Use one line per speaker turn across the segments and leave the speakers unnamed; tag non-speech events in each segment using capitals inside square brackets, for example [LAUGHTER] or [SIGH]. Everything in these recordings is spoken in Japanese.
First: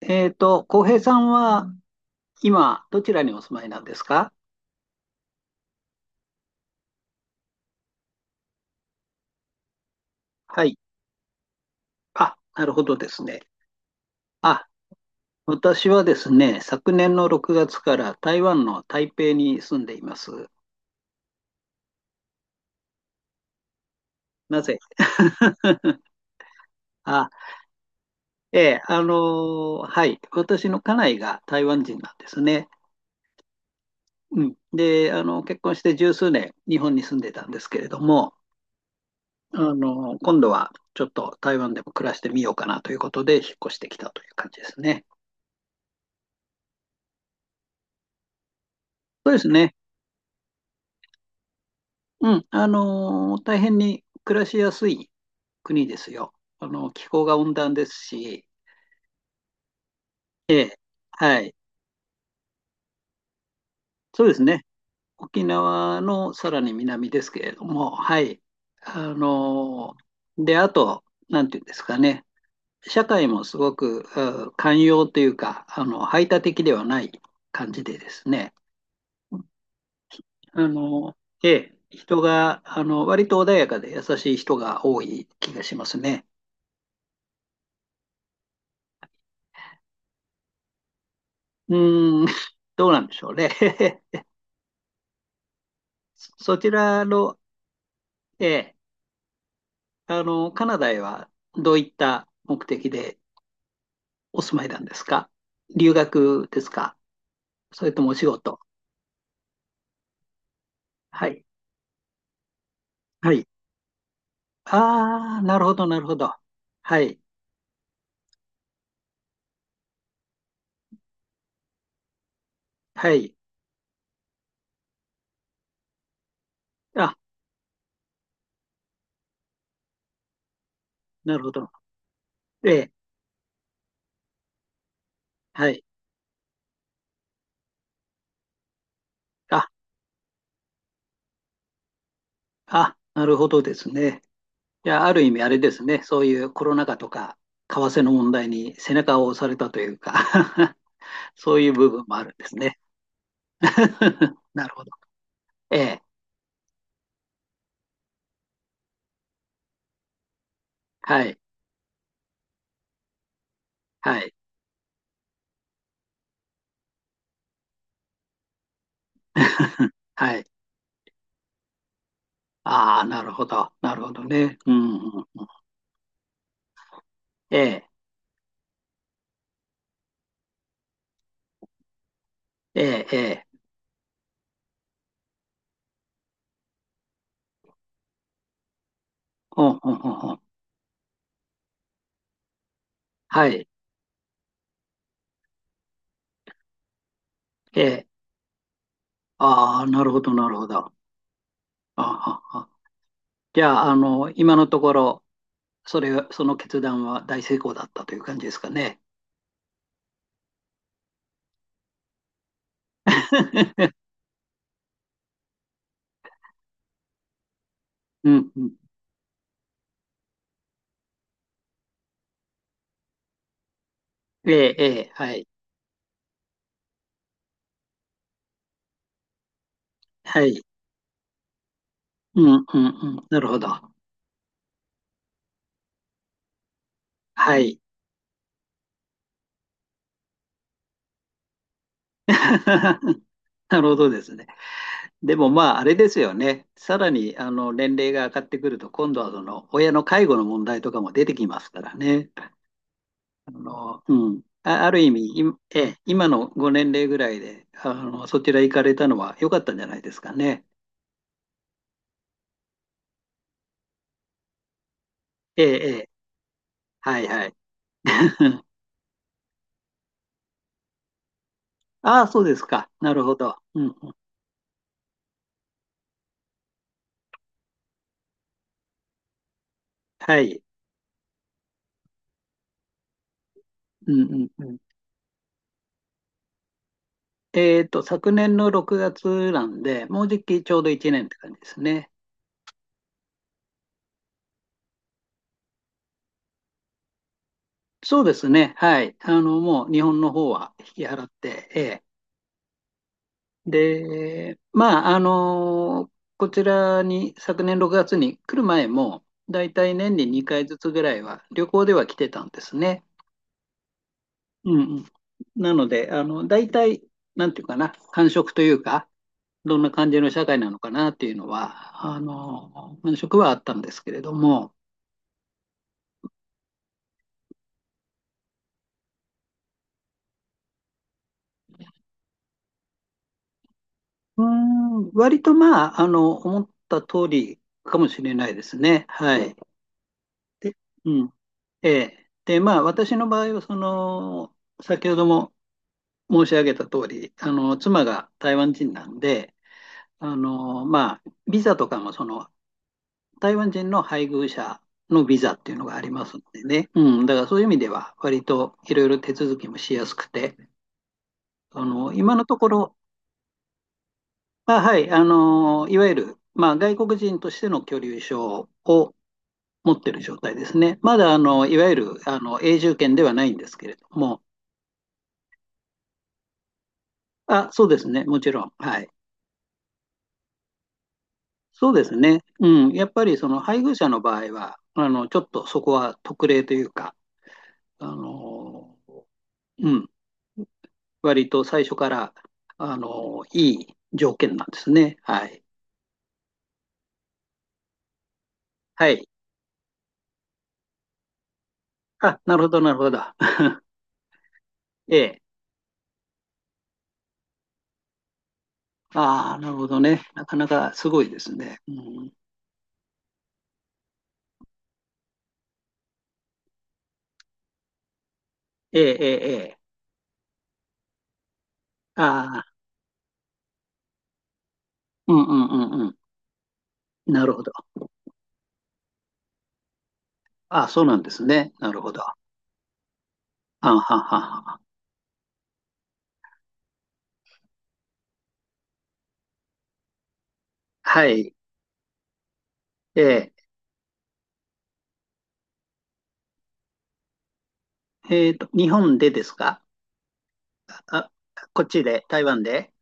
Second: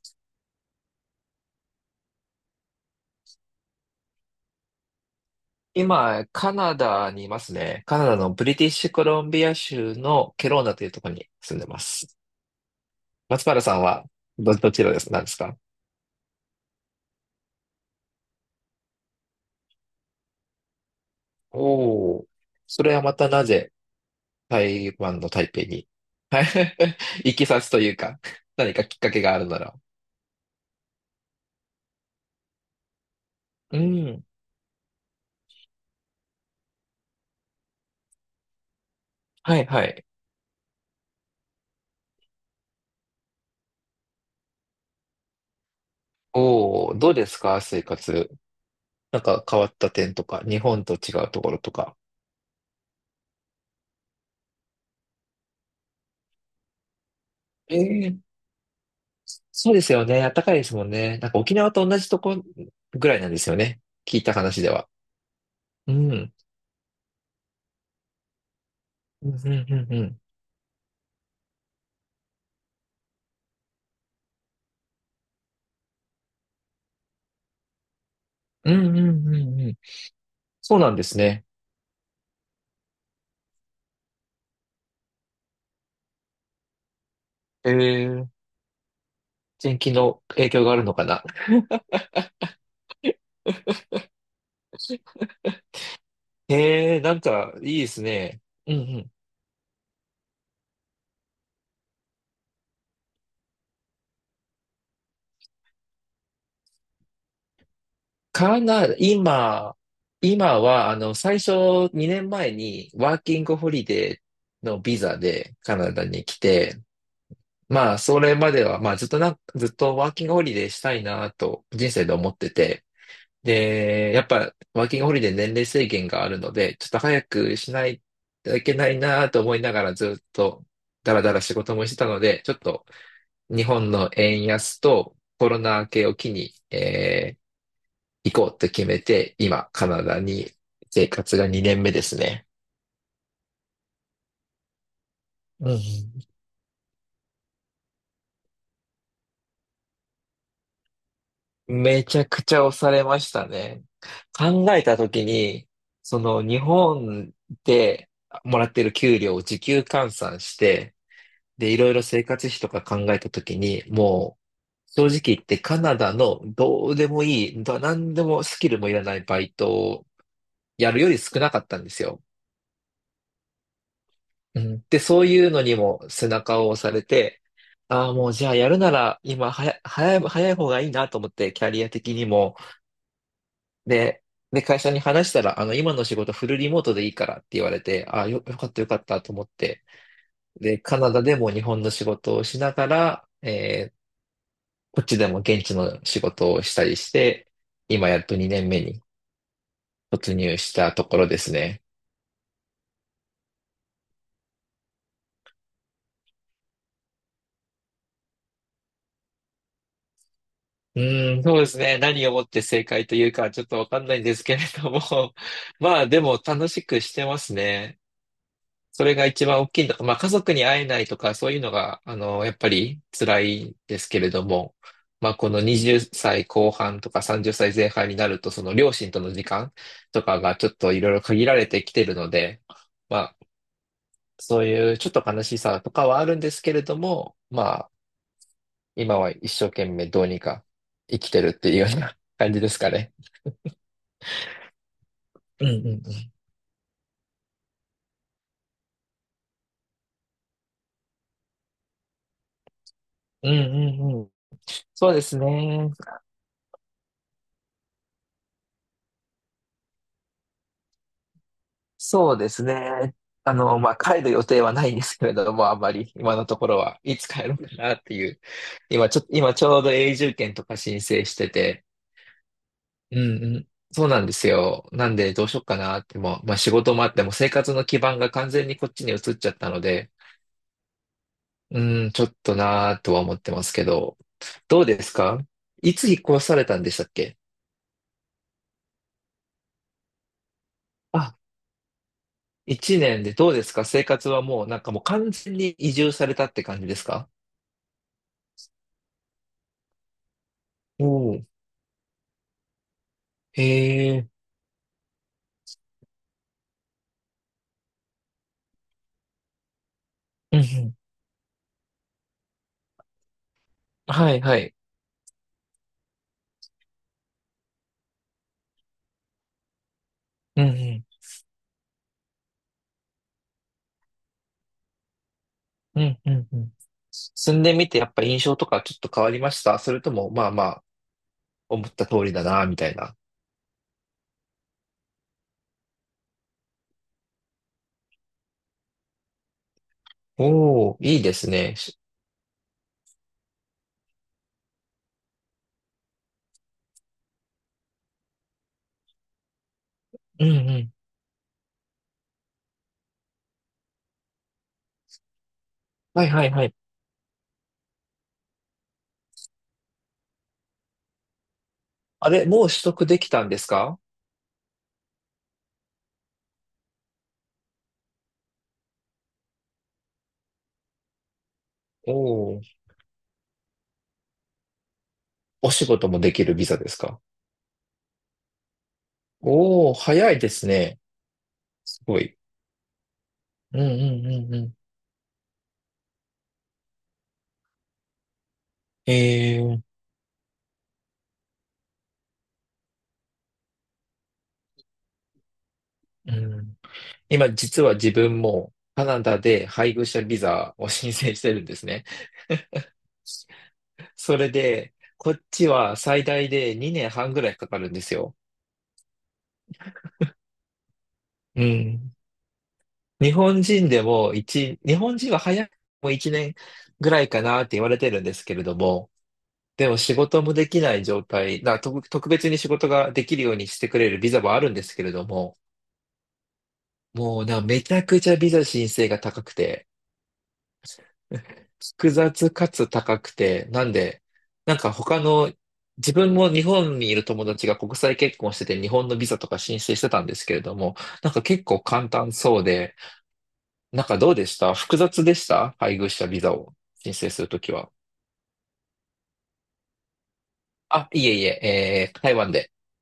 浩平さんは今、どちらにお住まいなんですか？
今、カナダにいますね。カナダのブリティッシュコロンビア州のケロー
は
ナ
い。
というところに住んでます。
あ、なるほどですね。
松原さんはど、
あ、
どちらなんですか？
私はですね、昨年の6月から台湾の台北に住んでいます。
おおー。それはまたなぜ
なぜ？
台湾の台北に
[LAUGHS]
[LAUGHS]
あ、
行きさつというか、
え
何
え、
かきっかけがあるなら。
はい。私の家内が台湾人なんですね。
うん。
うん。で、結婚して十数年、日本に住んでたんですけれども、
はいはい。
今度はちょっと台湾でも暮らしてみようかなということで、引っ越してきたという感じですね。
おお、どうですか生活。なん
そうで
か
す
変わ
ね。
った点とか、日本と違うところとか。
うん、大変に暮らしやすい国ですよ。気候が温暖
え
です
え、
し、
そうですよね。暖かいですもんね。なんか
はい、
沖縄と同じとこぐらいなんですよね。聞い
そう
た
です
話
ね。
では。
沖
う
縄の
ん。
さらに南ですけれども、はい。あ
うん、うん、う
の
ん、うん。
で、あと、なんていうんですかね、社会もすごく、うん、寛容というか、排他的ではない感じでですね、
うん、うん、うん、うん。
あ
そうなんで
の
すね。
ええ、人が、割と穏やかで優しい人が多い気がしますね。
ええ、天気の影響があるのかな。
うーん、[LAUGHS] どうなんでしょうね。[LAUGHS]
[LAUGHS]
そそち
ええ、
ら
なん
の、
か、いいですね。
え
う
え、
んうん。
カナダへはどういった目的でお住まいなんですか？留学ですか？それともお仕事？
カナダ、今は、
は
最
い。
初2年前にワー
は
キン
い。
グホリデーのビザ
ああ、
で
なるほ
カ
ど、
ナ
な
ダ
るほ
に
ど。
来て、
はい。
まあ、それまでは、まあ、ずっとワーキングホリデーしたいなと、人生で思ってて、
はい。
で、やっぱ、ワーキングホリデー年齢制限があるので、ちょっと
あ、
早くしないといけないなと思いながらずっと、だらだ
な
ら
るほ
仕
ど。
事もしてたので、ちょっ
え
と
え、
日本の円安とコロ
は
ナ
い。
明けを機に、行こうと決めて、
あ、
今、カナダに生活が2年目ですね。
あ、なるほどですね。いや、ある意味あれで
う
すね。そう
ん。
いうコロナ禍とか、為替の問題に背中を押されたというか。 [LAUGHS] そういう部
め
分も
ち
あ
ゃ
るん
く
で
ち
す
ゃ押
ね。
されましたね。
[LAUGHS] な
考
る
え
ほど。
た時に、
[LAUGHS] ええ、
その日本でもらってる給料を時給換算して、
はい。
で、いろいろ生活費とか考えたときに、
はい。
もう、正直言ってカナダのどうでもいい、何でもスキルもいらないバイト
[LAUGHS]
を
はい。
やるより少なかったんですよ。
ああ、なるほど。なるほどね。
う
う
ん、で、
ん、
そう
うん。
いうのにも背中を押されて、
ええ、
ああ、もうじゃあやるなら今はや、早い、早い方がいいなと思って、キャリア的にも。
ええ、ええ。
で、会社に話したら、今の仕事フルリモートでいいからって言われて、ああ、よかったよかったと思っ
ほん
て。
ほんほんほん。
で、カナダでも日本の仕事をしながら、
はい。
こっちでも現地の仕事をしたりして、
ええ。
今やっと2年目に
ああ、なるほど、
突
なる
入
ほ
した
ど。
ところですね。
ああ、ああ、じゃあ、今のところ、その決断は大成功だったという感じですかね。
うーん、そうですね。何をもって正解というか、ちょっとわか
[LAUGHS]
んないんですけれども。[LAUGHS] まあ、でも楽しくしてますね。
うん、うん。
それが一番大きいんだ。まあ、家族に会えないとか、そういうのが、やっぱり辛いですけれど
ええ、
も。
ええ、
ま
は
あ、
い。
この20歳後半とか30歳前半になると、その両親との時間とか
は
が
い。
ちょっといろいろ限られてきてるの
うん、う
で、
ん、うん。
ま
な
あ、
るほど。
そういうちょっと悲しさとかはあるんですけれども、
は
ま
い。
あ、今は一生懸命どうにか生きてるっていうような感じですかね。
[LAUGHS] なるほどですね。でも
う
まあ、あれです
ん
よね。さらに、年齢が上がってくると、今度はその、親の介護の問題とかも出てきますからね。
うんうんうんうんう
う
ん。
ん。あ、ある意
そうで
味、
す
え
ね。
え、今のご年齢ぐらいで、そちら行かれたのは良かったんじゃないですかね。
そうですね。まあ、帰る予定はないんですけれど
え
も、あ
え、
ん
え
ま
え、
り今のところはい
は
つ
い
帰
はい。
ろうかなっていう。
[LAUGHS]
今ちょうど永住権とか申請してて、
ああ、そうですか。な
うん。
るほ
うん
ど。
うん。
うん
そ
う
う
ん、
なんですよ。なんでどうしようかなってもう、まあ、仕事もあっても生活の基盤が完全にこっちに移っちゃったので、
はい。
うん、ちょっとなーとは思ってますけ
う
ど、
んうんうん。
どうですか？いつ引っ越されたんでしたっけ？
昨年の6月なんで、もうじきちょうど1年って
あ、
感じですね。
一年でどうですか？生活はもう、なんか、もう完全に移住されたって感じですか？
そうですね。はい。もう日本の方は引
お
き払っ
おー、
て、
へえ、
で、まあ、こちらに昨年6月に来る前も、だいたい年に
う
2
んう
回ずつ
ん、
ぐらいは旅行では来てたんですね。
はいは
う
い、
んうん。なので、だいたい、なんていうかな、感触というか、どんな感じの社会
うん
なのか
う
なっていうのは、感触はあったんですけれども、
ん、うんうんうん。住んでみてやっぱ印象とかちょっと変わりました？それともまあまあ思った通りだなーみたいな。
うーん、割とまあ、思った通りかもしれないですね。はい。で、
おお、いい
う
で
ん。
すね。
ええ。で、まあ、私の場合は、先ほども申し上げた通り、妻が台湾人なんで、
うんうん、
まあ、ビザとかも、台湾人の配偶者のビザっていうのがありま
はい
すん
はい
で
はい。
ね。うん。だから、そういう意味では、割といろいろ手続きもしやすくて、
あ
今の
れ、
と
も
こ
う取
ろ、
得できたんですか？
まあ、はい、いわゆる、まあ、外国人としての居留証を持ってる状態ですね。まだ、いわゆる、
おおー、
永住権ではないんですけれども、
お仕事もできるビザですか？
あ、そうですね、もちろん。はい。
おお、早いですね。
そう
す
です
ごい。
ね。うん。やっぱりその
うん
配偶
う
者の
ん
場
う
合
んうん。
は、ちょっとそこは特例というか、あの、
えー、
うん。割と最初から、いい条件なんですね。はい。
うん。今実は自分もカ
は
ナ
い。
ダで配偶者ビザを申請してるんですね。
あ、なるほど、なるほど。[LAUGHS]
それで、
え
こ
え。
っちは最大で2年半ぐらいかかるんですよ。
ああ、なるほどね。なかなかすごいです
う
ね。う
ん。
ん、
日本人でも日本人は早くても1年ぐらいかなって言われてるんですけれど
ええ、
も、
ええ、ええ。
でも仕事もできない状態、特別
あ
に
あ、
仕事ができるようにしてくれるビザもあるんですけれど
うんう
も、
んうんうん。
もう
なる
なん
ほ
か
ど。
めちゃくちゃビザ申請が高くて、
ああ、そうなんです
[LAUGHS]
ね。なる
複
ほど。
雑かつ高くて、な
は
ん
んはん
で、
はんは
なん
ん。
か他の、自分も日本にいる友達が国際結婚してて日本のビザとか申請してたんですけれども、
は
なんか
い。
結構簡単そうで、
ええ。
なんかどうでした？複雑でした？配偶者ビザを申請するときは。
日本でですか？
い
あ、
えいえ、
こっちで、
台
台
湾
湾
で。
で。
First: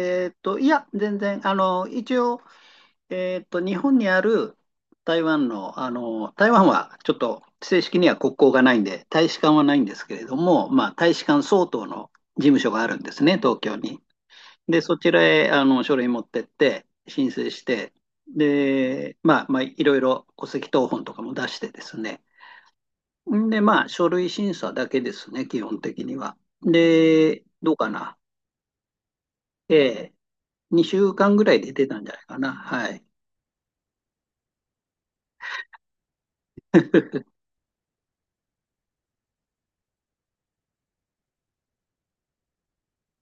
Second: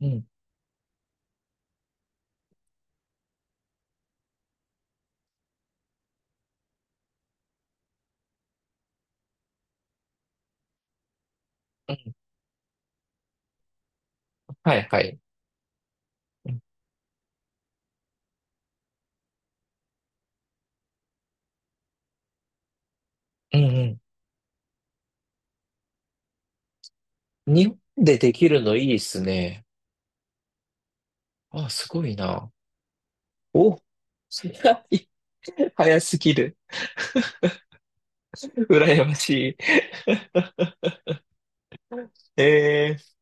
うん。
ーっと、いや、全然、一応、日本にある台湾の、台湾はちょっと正式には国交がないんで、大使館はないんですけれども、まあ、大使館相当
う
の
ん、
事務所があるんですね、東京に。
は
で、
い
そ
は
ち
い。
らへ、書類持ってっ
うん
て、申請して、で、まあ、いろいろ戸籍謄本とかも出してですね。ん
う
で、まあ、
ん
書類審査だけですね、基本的には。で、
うん。日
どう
本
かな。
でできるのいいですね。
ええ、2週間ぐらい
あ、
出て
す
たん
ご
じゃ
い
ないか
な。
な。はい。
お、[LAUGHS] い早すぎる。
[LAUGHS]
羨ましい。[LAUGHS] えー、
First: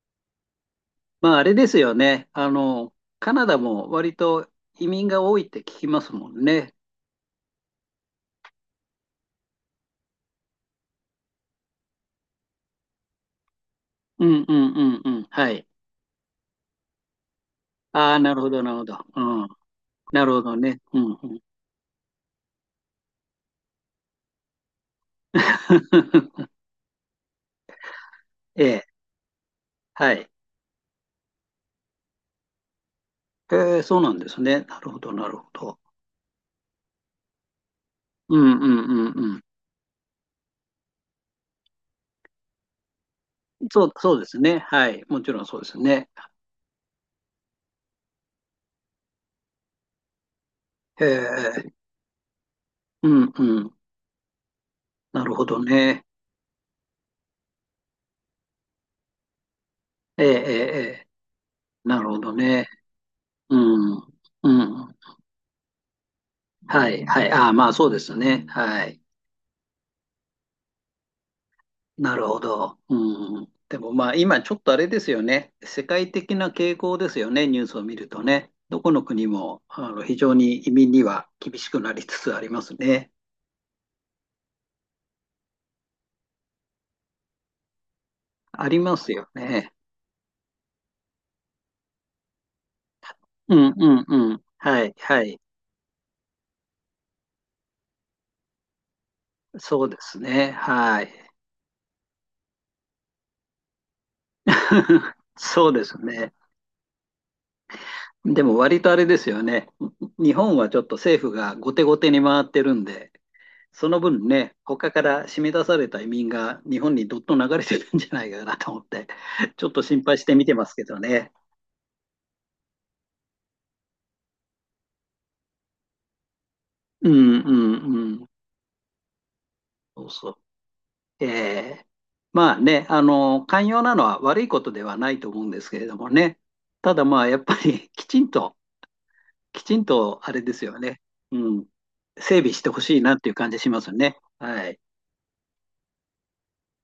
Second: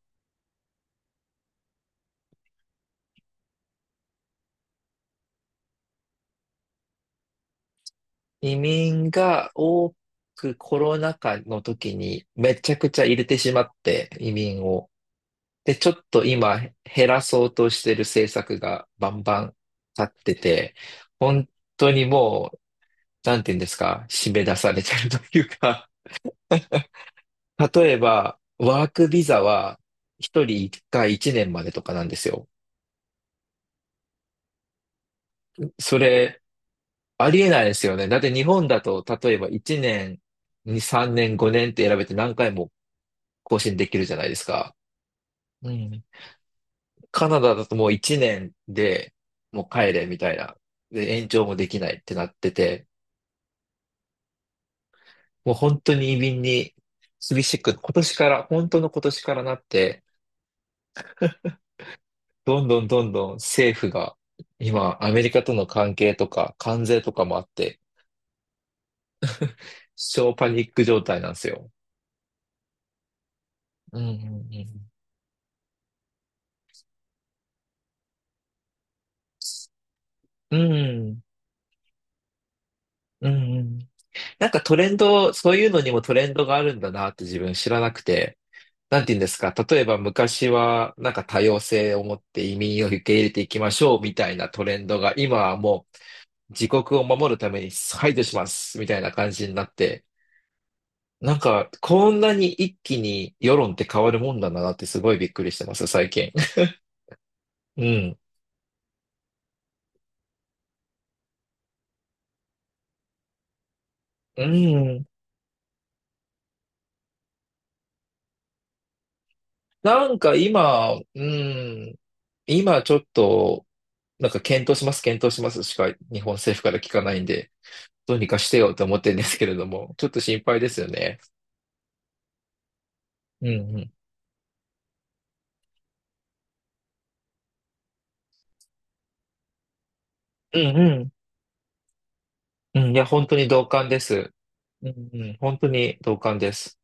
まあ、あれですよね。カナダも割と移民が多いって聞きますもんね。
移民が多くコロナ禍の時にめちゃくちゃ入れてしまって、
う
移
んう
民
ん
を。
うんうん。はい。
で、ちょっと今減らそうとしてる
ああ、
政
なるほ
策
ど、なるほ
が
ど。
バンバ
うん。
ン立っ
なる
て
ほど
て、
ね。うんうん。
本当にもう、なんて言うんですか、締め出されてるというか、
[LAUGHS]
例えば、
ええ、
ワークビザは
はい。
一人一回一年までとかなんですよ。
ええ、そうなんですね。なるほど、なるほど。
それ、ありえないですよね。だって
う
日
んうん
本だと、
うん
例
う
え
ん。
ば1年、2、3年、5年って選べて何回も更新
そ
で
う、
きるじ
そ
ゃ
う
な
で
いで
す
す
ね。
か。
はい。もちろんそうで
う
す
ん。
ね。
カナダだともう1年でもう帰れみたいな。
え
で、延長もで
え、
きないってなってて、
うんうん。なるほ
もう
ど
本当
ね。
に移民に厳しく、今年から、本当の今年からなって、
ええ、ええ、ええ、なるほど
ど
ね。
んどんどんどん政府
うん。
が、
うん。
今、アメリカとの関係とか、関
は
税
い。
と
は
か
い。
もあ
あ
っ
あ、まあ
て、
そうですよね。はい。
超パニック状態なんですよ。
なるほど。うん。でも
う
まあ今ちょっと
ん
あれですよね。世界的な傾向ですよね。ニュースを見るとね。どこの国も非常に
う
移
ん
民
う
には
ん。
厳しくなりつつありますね。
うん。うんうん。なんかトレンド、そういうのにもトレンドがあるんだなって自分知らなくて、
ありま
なん
す
て言うんで
よ
すか、
ね。
例えば昔はなんか多様性を持って移民を受け入れてい
う
きま
ん
し
う
ょう
ん
み
う
たい
ん。
なトレ
は
ン
い。
ドが、
は
今
い。
はもう自国を守るために排除しますみたいな感じになっ
そうで
て、
すね。はい。
なんかこんなに一気に世論って変わるもんだなってすご
[LAUGHS]
いびっくりして
そう
ま
で
す、
す
最
ね。
近。[LAUGHS] うん。
でも割とあれですよね。日本はちょっと政府が後手後手に回ってるんで、その分
う
ね、他か
ん。
ら締め出された移民が日本にどっと流れてるんじゃないかなと思って、ちょっと心
な
配
ん
し
か
て見てますけど
う
ね。
ん、今ちょっと、なんか検討します、検討しますしか日本政府から聞か
うん
な
う
いん
ん
で、
う
どうに
ん。
かしてよと思ってるんですけれども、
そ
ちょっ
う
と
そ
心
う。
配ですよね。
ええ、まあね、
うん
寛
う
容
ん。
なのは悪いことではないと思うんですけれどもね。ただまあ、やっぱり [LAUGHS] きちんとあれで
う
す
ん
よ
う
ね。
ん。
うん。整備して
う
ほ
ん、い
しい
や、
なっ
本
ていう
当に
感じ
同
しま
感
す
で
ね。
す。
はい。
うんうん。本当に同感です。